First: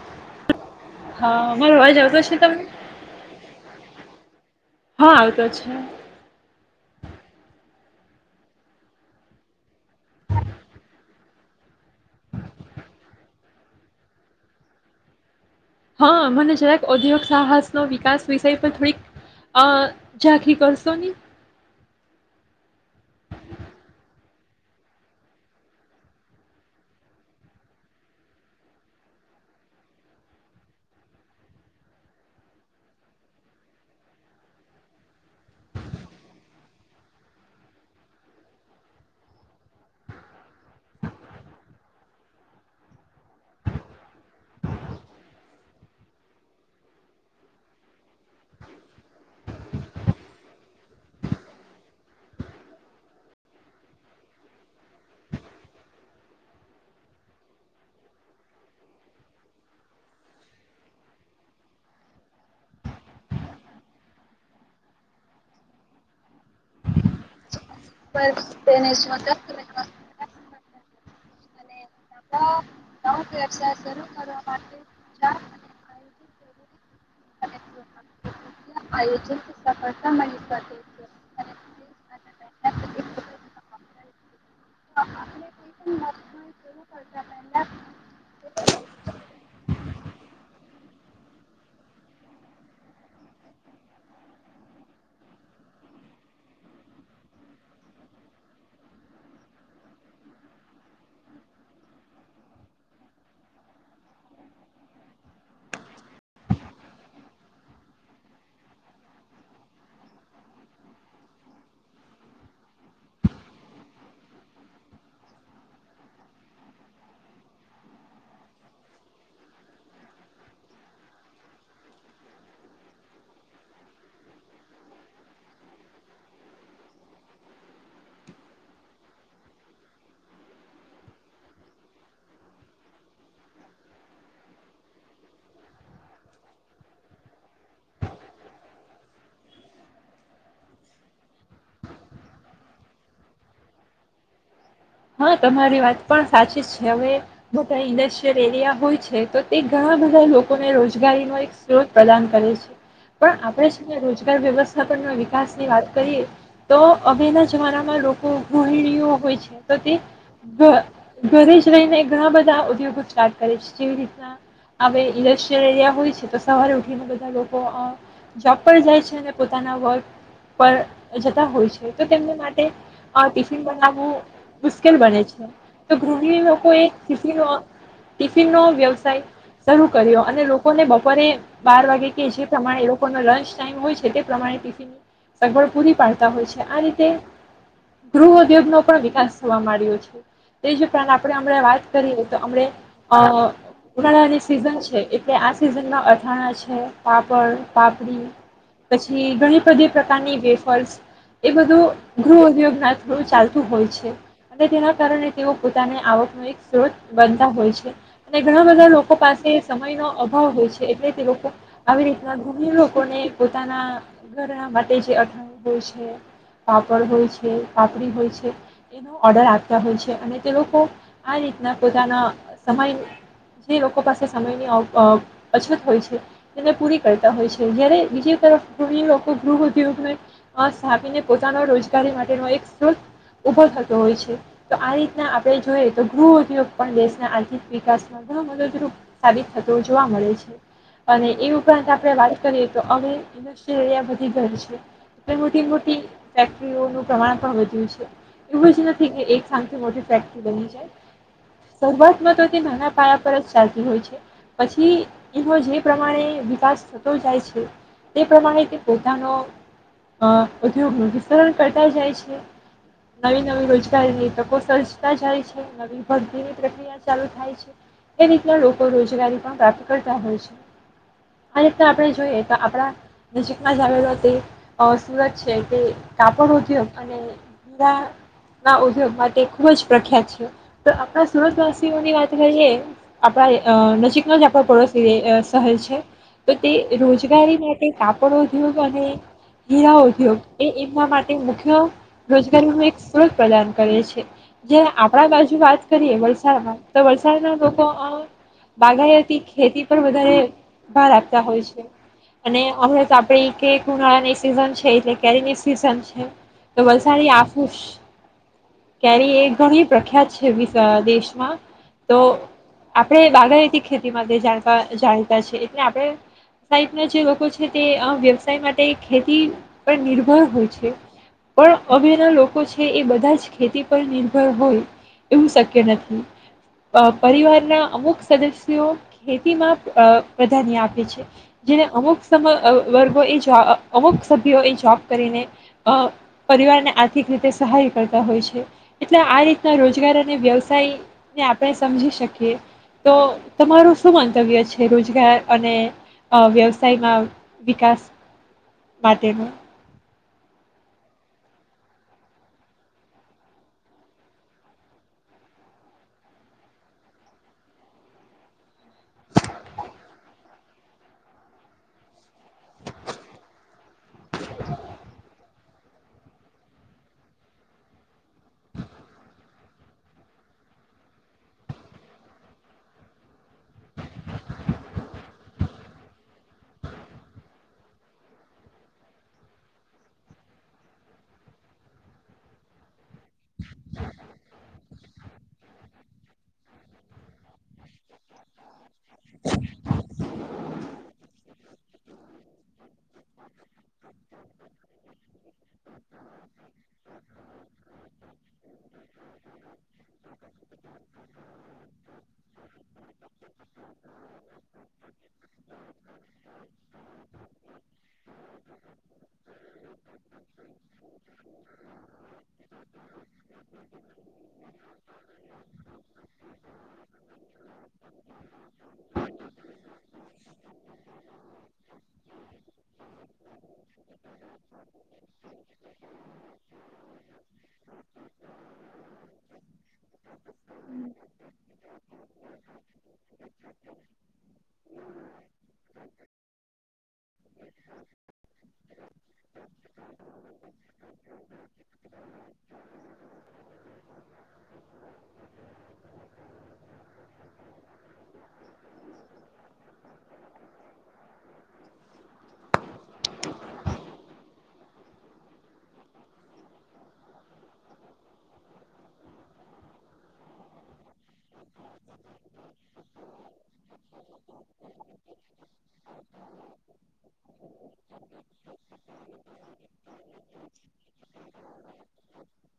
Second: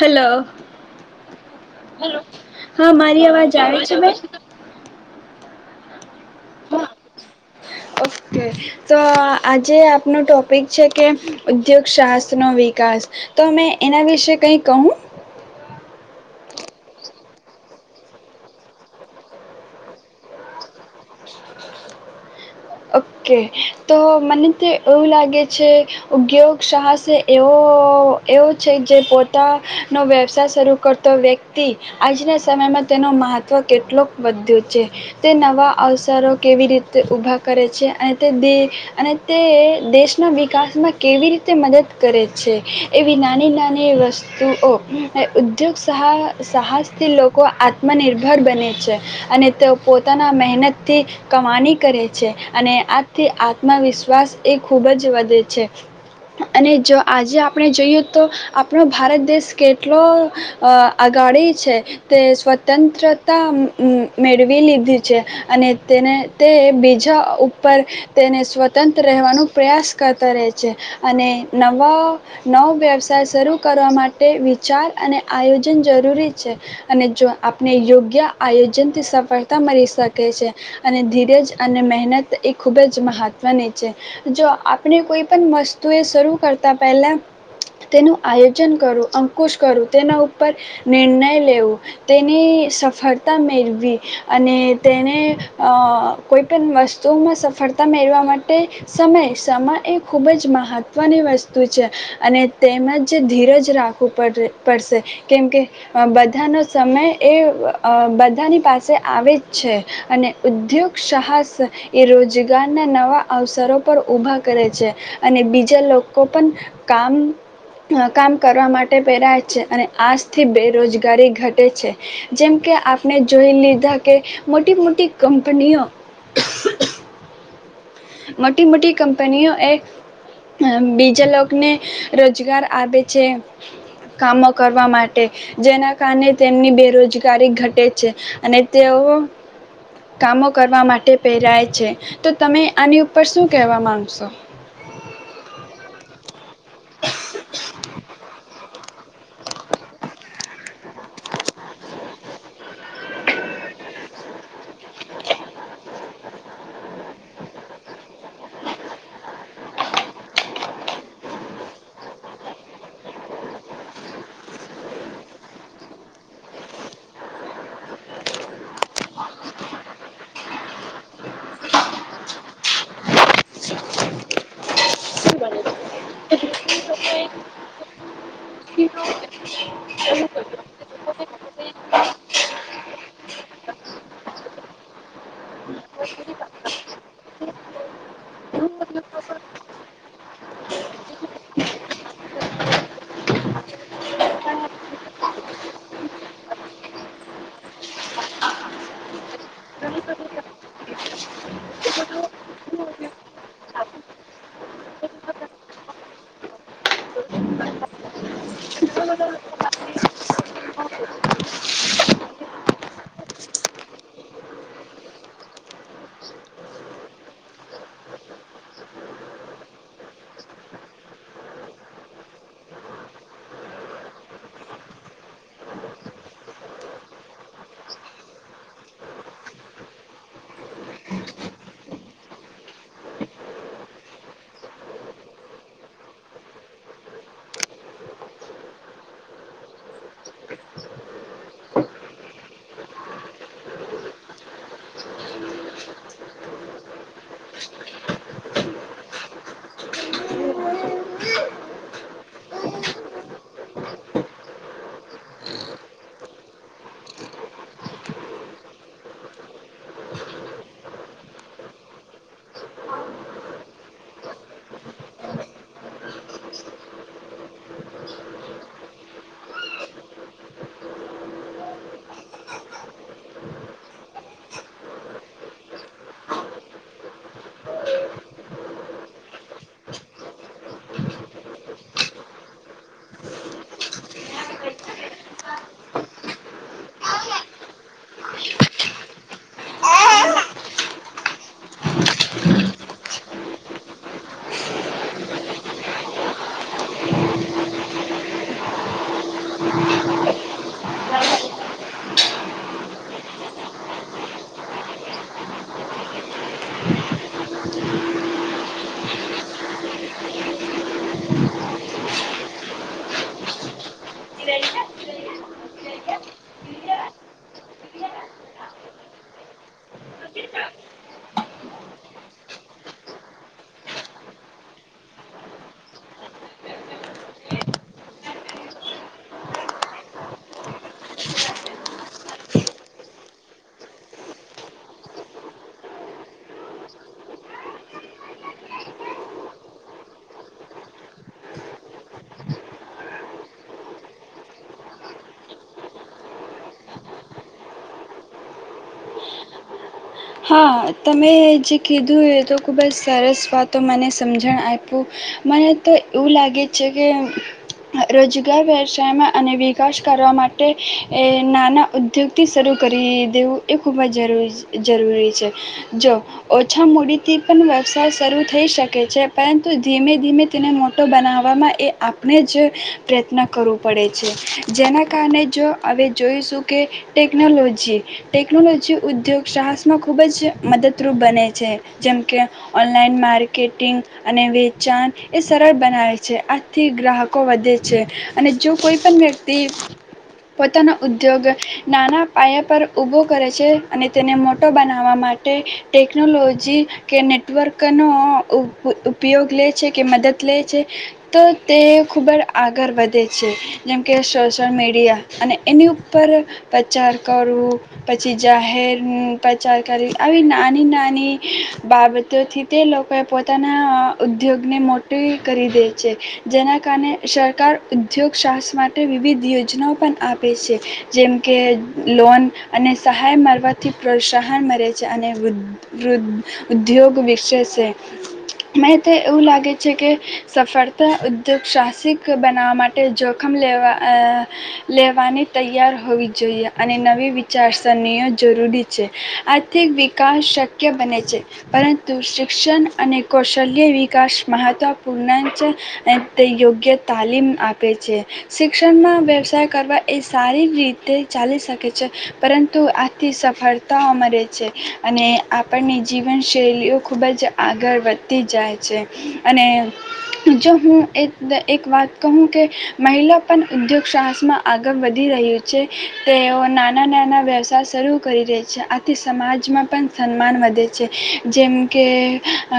Hello હા મારો અવાજ આવતો છે તમને હા મારી અવાજ આવે છે? હા [inaudible] ઓકે તો આજે આપનો ટોપિક છે કે ઉદ્યોગશાસ્ત્ર નો વિકાસ, તો મેં એના વિશે કઈ કહું. હા મને જરાક દ્યોગ સાહસનો વિકાસ વિષય પણ થોડીક અ જાગી કરશો ની. ઓકે, તો મને તો એવું લાગે છે ઉદ્યોગ સાહસે એવો એવો છે જે પોતાનો વ્યવસાય શરૂ કરતો વ્યક્તિ આજના સમયમાં તેનું મહત્ત્વ કેટલોક વધ્યો છે, તે નવા અવસરો કેવી રીતે ઊભા કરે છે અને તે દ અને તે દેશના વિકાસમાં કેવી રીતે મદદ કરે છે. એવી નાની નાની વસ્તુઓ ઉદ્યોગ સહ સાહસથી લોકો આત્મનિર્ભર બને છે અને તેઓ પોતાના મહેનતથી કમાની કરે છે. છે અને આજથી આત્મવિશ્વાસ એ ખૂબ જ વધે છે. અને જો આજે આપણે જોઈએ તો આપણો ભારત દેશ કેટલો અ અગાડી છે તે સ્વતંત્રતા મેળવી લીધી છે અને તેને તે જ ઉપ પર તેને સ્વતંત્ર રહેવાનો પ્રયાસ કરતા રહે છે. અને ન નવ નવો વ્યવસાય શરૂ કરવા માટે વિચાર અને આયોજન જરૂરી છે. અને જો આપને યોગ્ય આયોજનથી સફળતા મળી શકે છે અને ધીરેજ અને મહેનત એ ખૂબ જ મહત્ત્વની છે. જો આપણે કોઈપણ વસ્તુએ શરૂ કરતાં પહેલાં તેનું આયોજન કરું, અંકુશ કરું તેના ઉપર નિર્ણય લેવો. તેની સફળતા મેળવી અને તેને અ કોઈપણ વસ્તુમાં સફળતા મેળવવા માટે સમય સમમા એ ખૂબ જ મહત્ત્વની વસ્તુ છે. અને તેમજ ધીરજ રાખવું પડ પડશે કેમકે બધાનો સમય એ બધાની પાસે આવે જ છે અને ઉદ્યોગ સાહસ એ રોજગારના નવા અવસરો પર ઊભા કરે છે, અને બીજા લોકો પણ કામ કામ કરવા માટે પહેરાય છે, અને આજથી બેરોજગારી ઘટે છે જેમ કે આપણે જોઈ લીધા કે મોટી મોટી કંપનીઓ મોટી મોટી કંપનીઓ એ બીજા લોકને રોજગાર આવે છે. કામો કરવા માટે જેના કારણે તેમની બેરોજગારી ઘટે છે અને તેઓ કામો કરવા માટે પહેરાય છે. તો તમે આની ઉપર શું કહેવા માંગશો? હા તમારી વાત પણ સાચી જ છે, હવે બધા ઇન્ડસ્ટ્રીયલ એરિયા હોય છે તો તે ઘણા બધા લોકોને રોજગારીનો એક સ્ત્રોત પ્રદાન કરે છે. પણ આપણે શું કરવું છે રોજગાર વ્યવસ્થાપન વિકાસની વાત કરીએ તો અવેના જમાનામાં લોકો ગૃહિણીઓ હોય છે તો તે ઘરે જ રહીને ઘણા બધા ઉદ્યોગો સ્ટાર્ટ કરે છે. જેવી રીતના હ ઇન્ડસ્ટ્રીયલ એરિયા હોય છે તો સવારે ઉઠીને બધા લોકો જોબ પર જાય છે અને પોતાના વર્ક પર જતા હોય છે તો તેમને માટે ટિફિન બનાવવું મુશ્કેલ બને છે, તો ગૃહ લોકોએ ટિફિનો ટિફિનનો વ્યવસાય શરૂ કર્યો અને લોકોને બપોરે બાર વાગે કે જે પ્રમાણે લોકોનો લંચ ટાઈમ હોય છે તે પ્રમાણે ટિફિનની સગવડ પૂરી પાડતા હોય છે. આ રીતે ગૃહ ઉદ્યોગનો પણ વિકાસ થવા મળ્યો છે તેજ ઉપંત વાત કરીએ તો ઉનાળાની સિઝન છે એટલે આ સિઝનમાં અથાણા છે પાપડ, પાપડી પછી ઘણી બધી પ્રકારની વેફસ એ બધું ગૃહ ઉગ થડું ચાલતું હોય છે. અને તેના કારણે તેઓ પોતાની આવકનો એક સ્ત્રોત બનતા હોય છે. અને ઘણા બધા લોકો પાસે સમયનો અભાવ હોય છે એટલે તે લોકો આવી રીતના ઘૂણી લોકોને પોતાના ઘરના માટે જે અથાણું હોય છે, પાપડ હોય છે, પાપડી હોય છે એ દુ ઓર્ડર આપતા હોય છે. અને તે લોકો આ રીતના પોતાના સમય જે લોકો પાસે સમયની અવ અછત હોય છે તેને પૂરી કરતા હોય છે. જ્યાંરે બીજી તરફ લોકો ગૃહિ લોકો ગૃહ ઉદ્યોગને સ્થાપીને પોતાના રોજગારી માટેનો એક સ્ત્રોત ઊભો થ હોય, તો આ રીતના આપણે જોઈએ તો ગૃહ ઉદ્યોગ પણ દેશના આર્થિક વિકાસમાં ઘ મદદરૂપ સાબિત થતો જોવા મળે છે, અને એ ઉપરાંત આપણે વાત કરીએ તો હવે ઇન્ડસ્ટ્રીયલ એરિયા બધી ઘ છે મોટી-મોટી ફેક્ટરીઓનું પ્રમાણ પણ વધ્યું છે. એવું જ નથી કે એક સાંગથી મોટી ફેક્ટરી બની જાય. શરૂઆતમાં તો તે નાના પાયા પર જ ચાલતી હોય છે પછી એનો જે પ્રમાણે વિકાસ થતો જાય છે તે પ્રમાણે તે પોતાનો અ ઉદ્યોગનું વિતરણ કરતા જાય છે. નવી નવી રોજગારીની તકો સર્જતા જાય છે. નવી ભરતીની પ્રક્રિયા ચાલુ થાય છે. એ રીતના લોકો રોજગારી પણ પ્રાપ્ત કરતા હોય છે. આ રીતના આપણે જોઈએ તો આપણા નજીકમાં જ આવેલો તે સુરત છે તે કાપડ ઉદ્યોગ અને સારા ના ઉદ્યોગ માટે ખૂબ જ પ્રખ્યાત છે. તો આપણા સુરતવાસીઓની વાત કરીએ આપણા નજીકનો જ આપણા પડોશ શહેર છે તો તે રોજગારી માટે કાપડ ઉદ્યોગ અને હીરા ઉદ્યોગ એ એમના માટે મુખ્ય રોજગારી ન એક સ્ત્રોત પ્રદાન કરેએ છ છે જે આપણા બાજુ વાત કરીએ વલસાડમાં તો વલસાડના લોકો અ બાગાયતી ખેતી પર વધારે ભાર આપતા હોય છે. અને હમણા તો આપણે કે ઉનાળાની સીઝન છે એલે કેરીની સીઝન છે તો આફુસ ક્યારે એ ઘણી પ્રખ્યાત છે દેશમાં તો આપણે બાગાયતી ખેતી માટેતા જાણીતા છે એટલે આપ સાહિતના જે લોકો છે તે વ્યવસાય માટે ખેતી પર નિર્ભર હોય છે. પણ અભ્યના લોકો છે એ બધા જ ખેતી પર નિર્ભર હોય એવું શક્ય નથી. અ પરિવારના અમુક સદસ્યો ખેતીમાં અ પ્રધાન્ય આપે છે જેને અમુક સમ અ વર્ગો એ જો અમુક સભ્યો એ જોબ કરીને અ પરિવારને આર્થિક રીતે સહાય કરતા હોય છે એટલે આ રીતના રોજગાર અને વ્યવસાયને આપણે સમજી શકીએ તો તમારું શું મંતવ્ય છે રોજગાર અને વ્યવસાયમાં વિકાસ માટેનો. હા તમે જે કીધું એય તો ખૂબ જ સરસ વાતો મને સમજણ આપું મને તો એવું લાગે છે કે રોજગાર વ્યવસાયમાં અને વિકાસ કરવા માટે નાના ઉદ્યોગથી શરૂ કરી દેવું એ ખૂબ જ જરૂરી. જરૂરી છે જો ઓછા મૂડીથી પણ વ્યવસાય શરૂ થઈ શકે છે પરંતુ ધીમે ધીમે તેને મોટો બનાવવામાં એ આપણે જ પ્રયત્ન કરવો પડે છે જેના કારણે જો હવે જોઈશું કે ટેકનોલોજી ટેકનોલોજી ઉદ્યોગ સાહસમાં ખૂબ જ મદદરૂપ બને છે જેમ કે ઓનલાઈન માર્કેટિંગ અને વેચાણ એ સરળ બનાવે છે આજથી ગ્રાહકો વધે છે અને જો કોઈ પણણ વ્યક્તિ પોતાનો ઉદ્યોગ નાના પાયા પર ઉભો કરે છે અને તેને મોટો બનાવવા માટે ટેકનોલોજી કે નેટવર્કનો ઉપયોગ લે છે કે મદદ લે છે તો તે ખૂબ જ આગળ વધે છે જેમ કે સોશલ મીડિયા અને એની ઉપર પ્રચાર કરવું પછી જાહેર પ્રચાર કર આવી નાની નાની બાબતોથી તે લોકોએ પોતે પોતાના ઉદ્યોગને મોટી કરી દે છે જેના કારણે સરકાર ઉદ્યોગ સાહસ માટે વિવિધ યોજનાઓ પણ આપે છે જેમ કે લોન અને સહાય મારવત પ્રોત્સાહન મળે છે અને વૃદ વૃદ ઉદ્યોગ વિકસે છે. મં તો એવું લાગે છે કે સફળતા ઉદ્યોગ સાહસિક બનાવવા માટે જોખમ લેવા લેવાની તૈયાર હોવી જોઈએ અને નવી વિચારસરણીઓ જરૂરી છે આર્થિક વિકાસ શક્ય બને છે પરંતુ શિક્ષણ અને કૌશલ્ય વિકાસ મહત્ત્વપૂર્ણ છે તે યોગ્ય તાલીમ આપે છે શિક્ષણમાં વ્યવસાય કરવા એ સારી રીતે ચાલી શકે છે પરંતુ આ થી સફળતા મળે છે અને આપણને જીવન શૈલીઓ ખૂબ જ આગળ વધતી જાય છે અને જો હું એક એક વાત કહું કે મહિલા પણ ઉદ્યોગ સાહસમાં આગળ વધી રહ્યું છે તેઓ નાના નાના વ્યવસાય શરૂ કરી દે છે આથી સમાજમાં પણ સમાન વધે છે. જેમ કે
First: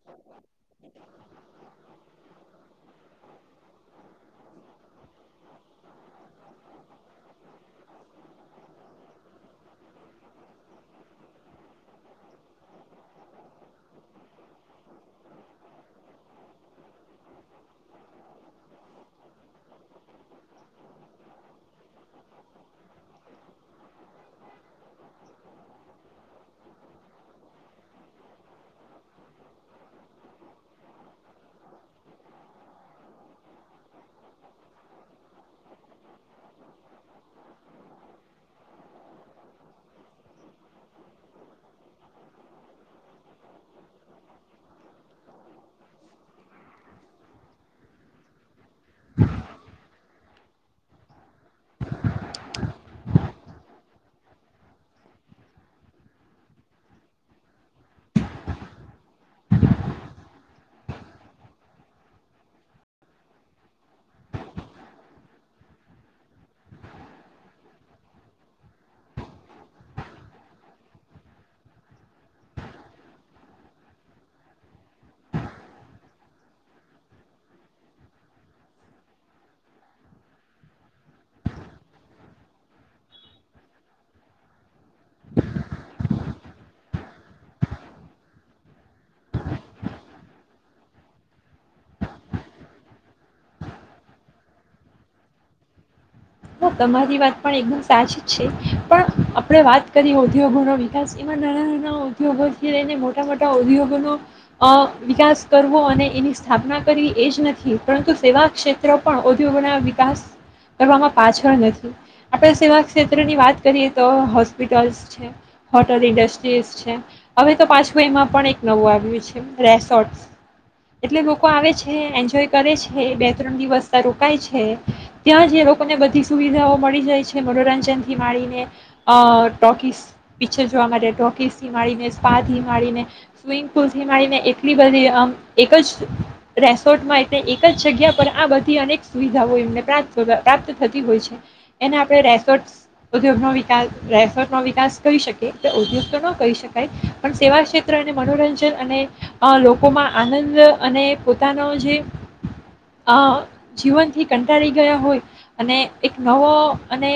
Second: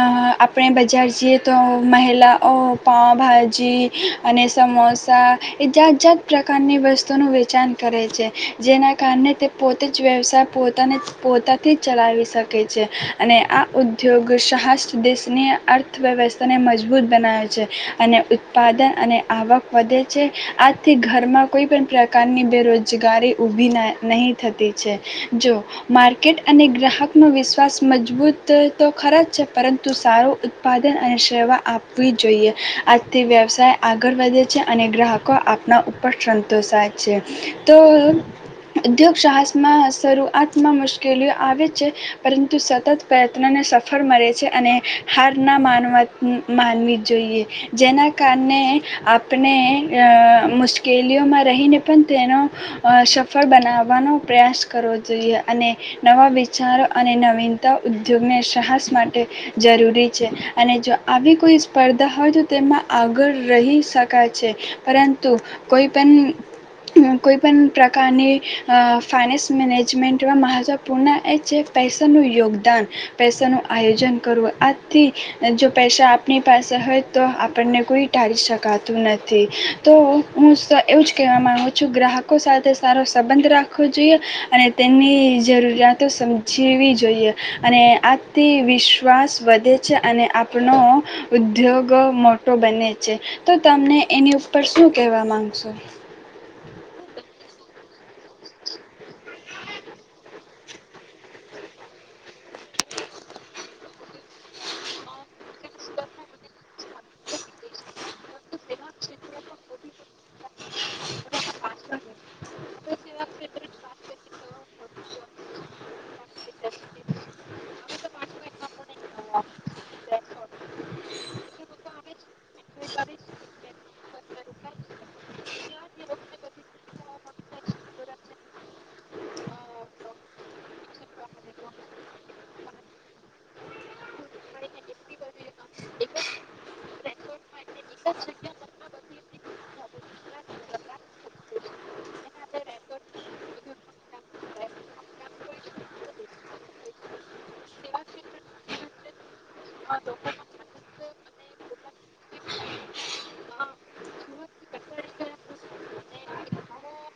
આપણે બજાર જઈએ તો મહિલાઓ પાઉભાજી અને સમોસા એ જાત જાાત પ્રકારની વસ્તુનું વેચાણ કરે છે જેના કારણે તે પોતે જ વ્યવસાય પોતાને પોતાથી ચલાવી શકે છે અને આ ઉદ્યોગ સહસ્ દેશની અર્થવ્યવસ્થાને મજબૂત બનાવે છે અને ઉત્પાદન અને આવક વધે છે આજથી ઘરમાં કોઈ પણ પ્રકારની બેરોજગારી ઊભી નહીં જો માર્કેટ અને ગ્રાહક નો વિશ્વાસ મજબૂત તો ખરા છે પરંતુ સારું ઉત્પાદન અને સેવા આપવી જોઈએ આજથી વ્યવસાય આગળ વધે છે અને ગ્રાહકો આપના ઉપર સંતોષાય છે તો ઉ સાહસમાં શરૂઆતમાં મુશ્કેલીઓ આવે છે પરંતુ સતત પ્રયત્નને સફળ મળે છે અને હાર ના માનવા માનવી જોઈએ જેના કારણે આપણે મુશ્કેલીઓમાં રહીને પણ તેનો સફળ બનાવ નો પ્રયાસ કરવો જોઈએ અને નવા વિચારો અને નવીનતા ઉદ્યોગને સાહસ માટે જરૂરી છે અને જો આવી કોઈ સ્પર્ધા હોય તો તેમાં આગળ રહી શકાય છે પરંતુ કોઈ પણ કોઈ પણ પ્રકારની ફાાયનાન્સ મેનેજમેન્ટમાં મહત્ત્વપૂર્ણ એ છે પૈસાનું યોગદાન પૈસાનું આયોજન કરવું આથી જો પૈસા આપણી પાસે હોય તો આપણને કોઈ ટાળી શકાતું નથી તો હું એવું જ કહેવા માગું છું ગ્રાહકો સાથે સારો સંબંધ રાખ રાખવો જોઈએ અને તેની જરૂરિયાતો સમજ જીવવી જોઈએ અને આથી વિશ્વાસ વધે છે અને આપનો ઉદ્યોગ મોટો બને છે તો તમને એની ઉપર શું કહેવા માગશો. હા તમારી વાત પણ એકદમ સાચી જ છે પણ આપણે વાત કરીએ ઉદ્યોગોનો વિકાસ એમાં નાના નાના ઉદ્યોગોથી લઈને મોટા મોટા ઉદ્યોગોનો વિકાસ કરવો અને એની સ્થાપના કરવી એજ નથી પરંતુ સેવા ક્ષેત્ર પણ ઉદ્યોગોના વિકાસ કરવામાં. પાંચ આપણે સેવા ક્ષેત્રની વાત કરીએ તો હોપિટસ છે હોટલ ઇન્ડસ્ટ્રીઝ છે હવે તો પાછું એમાં પણ એક નવું આવ્યું છે રેસોર્ટ એટલે લોકો આવે છે એન્જોય કરે છે બે ત્રણ દિવસ ત રોકાય છે ત્યાં જે લોકો લોકોને બધી સુવિધાઓ મળી જાય છે મનોરંજન થી માીને અ ટોકીસ પિક્ચર જોવા માટે ટોકીસ થી માીને સ્પાથી માીને સ્વિમિંગ પુલ થી માીને એટલી બધી આમ એક જ રેસોર્ટમાં એટલે એક જ જગ્યા પર આ બધી અનેક સુવિધાઓ એમને પ્રાપ્ત થતી હોય છે એને આપણે રેસોર્ટ ઉદ્યોગનો વિકાસ રેસોર્ટ ન વિકાસ કહી શકીએ ઉદ્યોગ તો ન કહી શકાય પણ સેવા ક્ષેત્ર અને મનોરંજન અને લોકોમાં આનંદ અને પોતાનો જે અ જીવનથી કંટાળી ગયા હોય. અને એક નવો અને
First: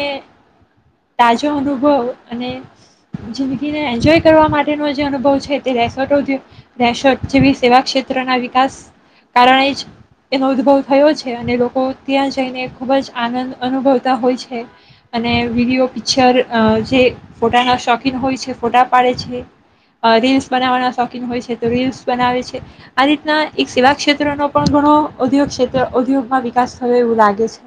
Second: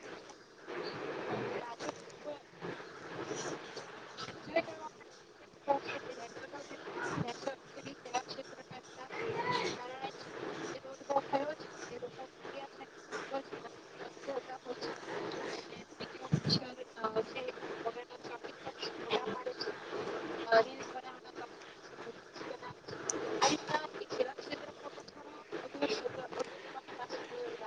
તાજો અનુભવ અને જિંદગીને એન્જોય કરવા માટેનો જે અનુભવ છે તે રેસટ રેસોટ જેવી સેવા ક્ષેત્રના વિકાસ કારણે જ એનો ઉદુભવ થયો છે અને લોકો ત્યાં જઈને ખૂબ જ આનંદ અનુભવતા હોય છે અને વિડીયો પિક્ચર અ જે ફોટાના શોખીન હોય છે, ફોટા પાડે છે, અ રીલ્સ બનાવવાના શોખીન હોય છે, તો રીલ્સ બનાવે છે, આ રીતના એક સેવા ક્ષેત્રનો પણ ઘણો ઉધ્યોગ ક્ષેત્ર ઉદ્યોગમાં વિકાસ થયો એવું લાગે છે.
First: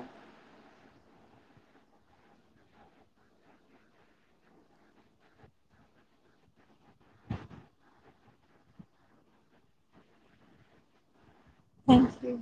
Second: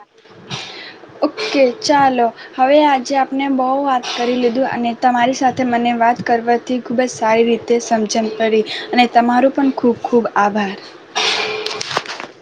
ઓકે ચાલો હવે આજે આપણે બહુ વાત કરી લીધું અને તમારી સાથે મને વાત કરવાથી ખૂબ જ સારી રીતે સમજણ પડી અને તમારો પણ ખૂબ ખૂબ આભાર. Thank you.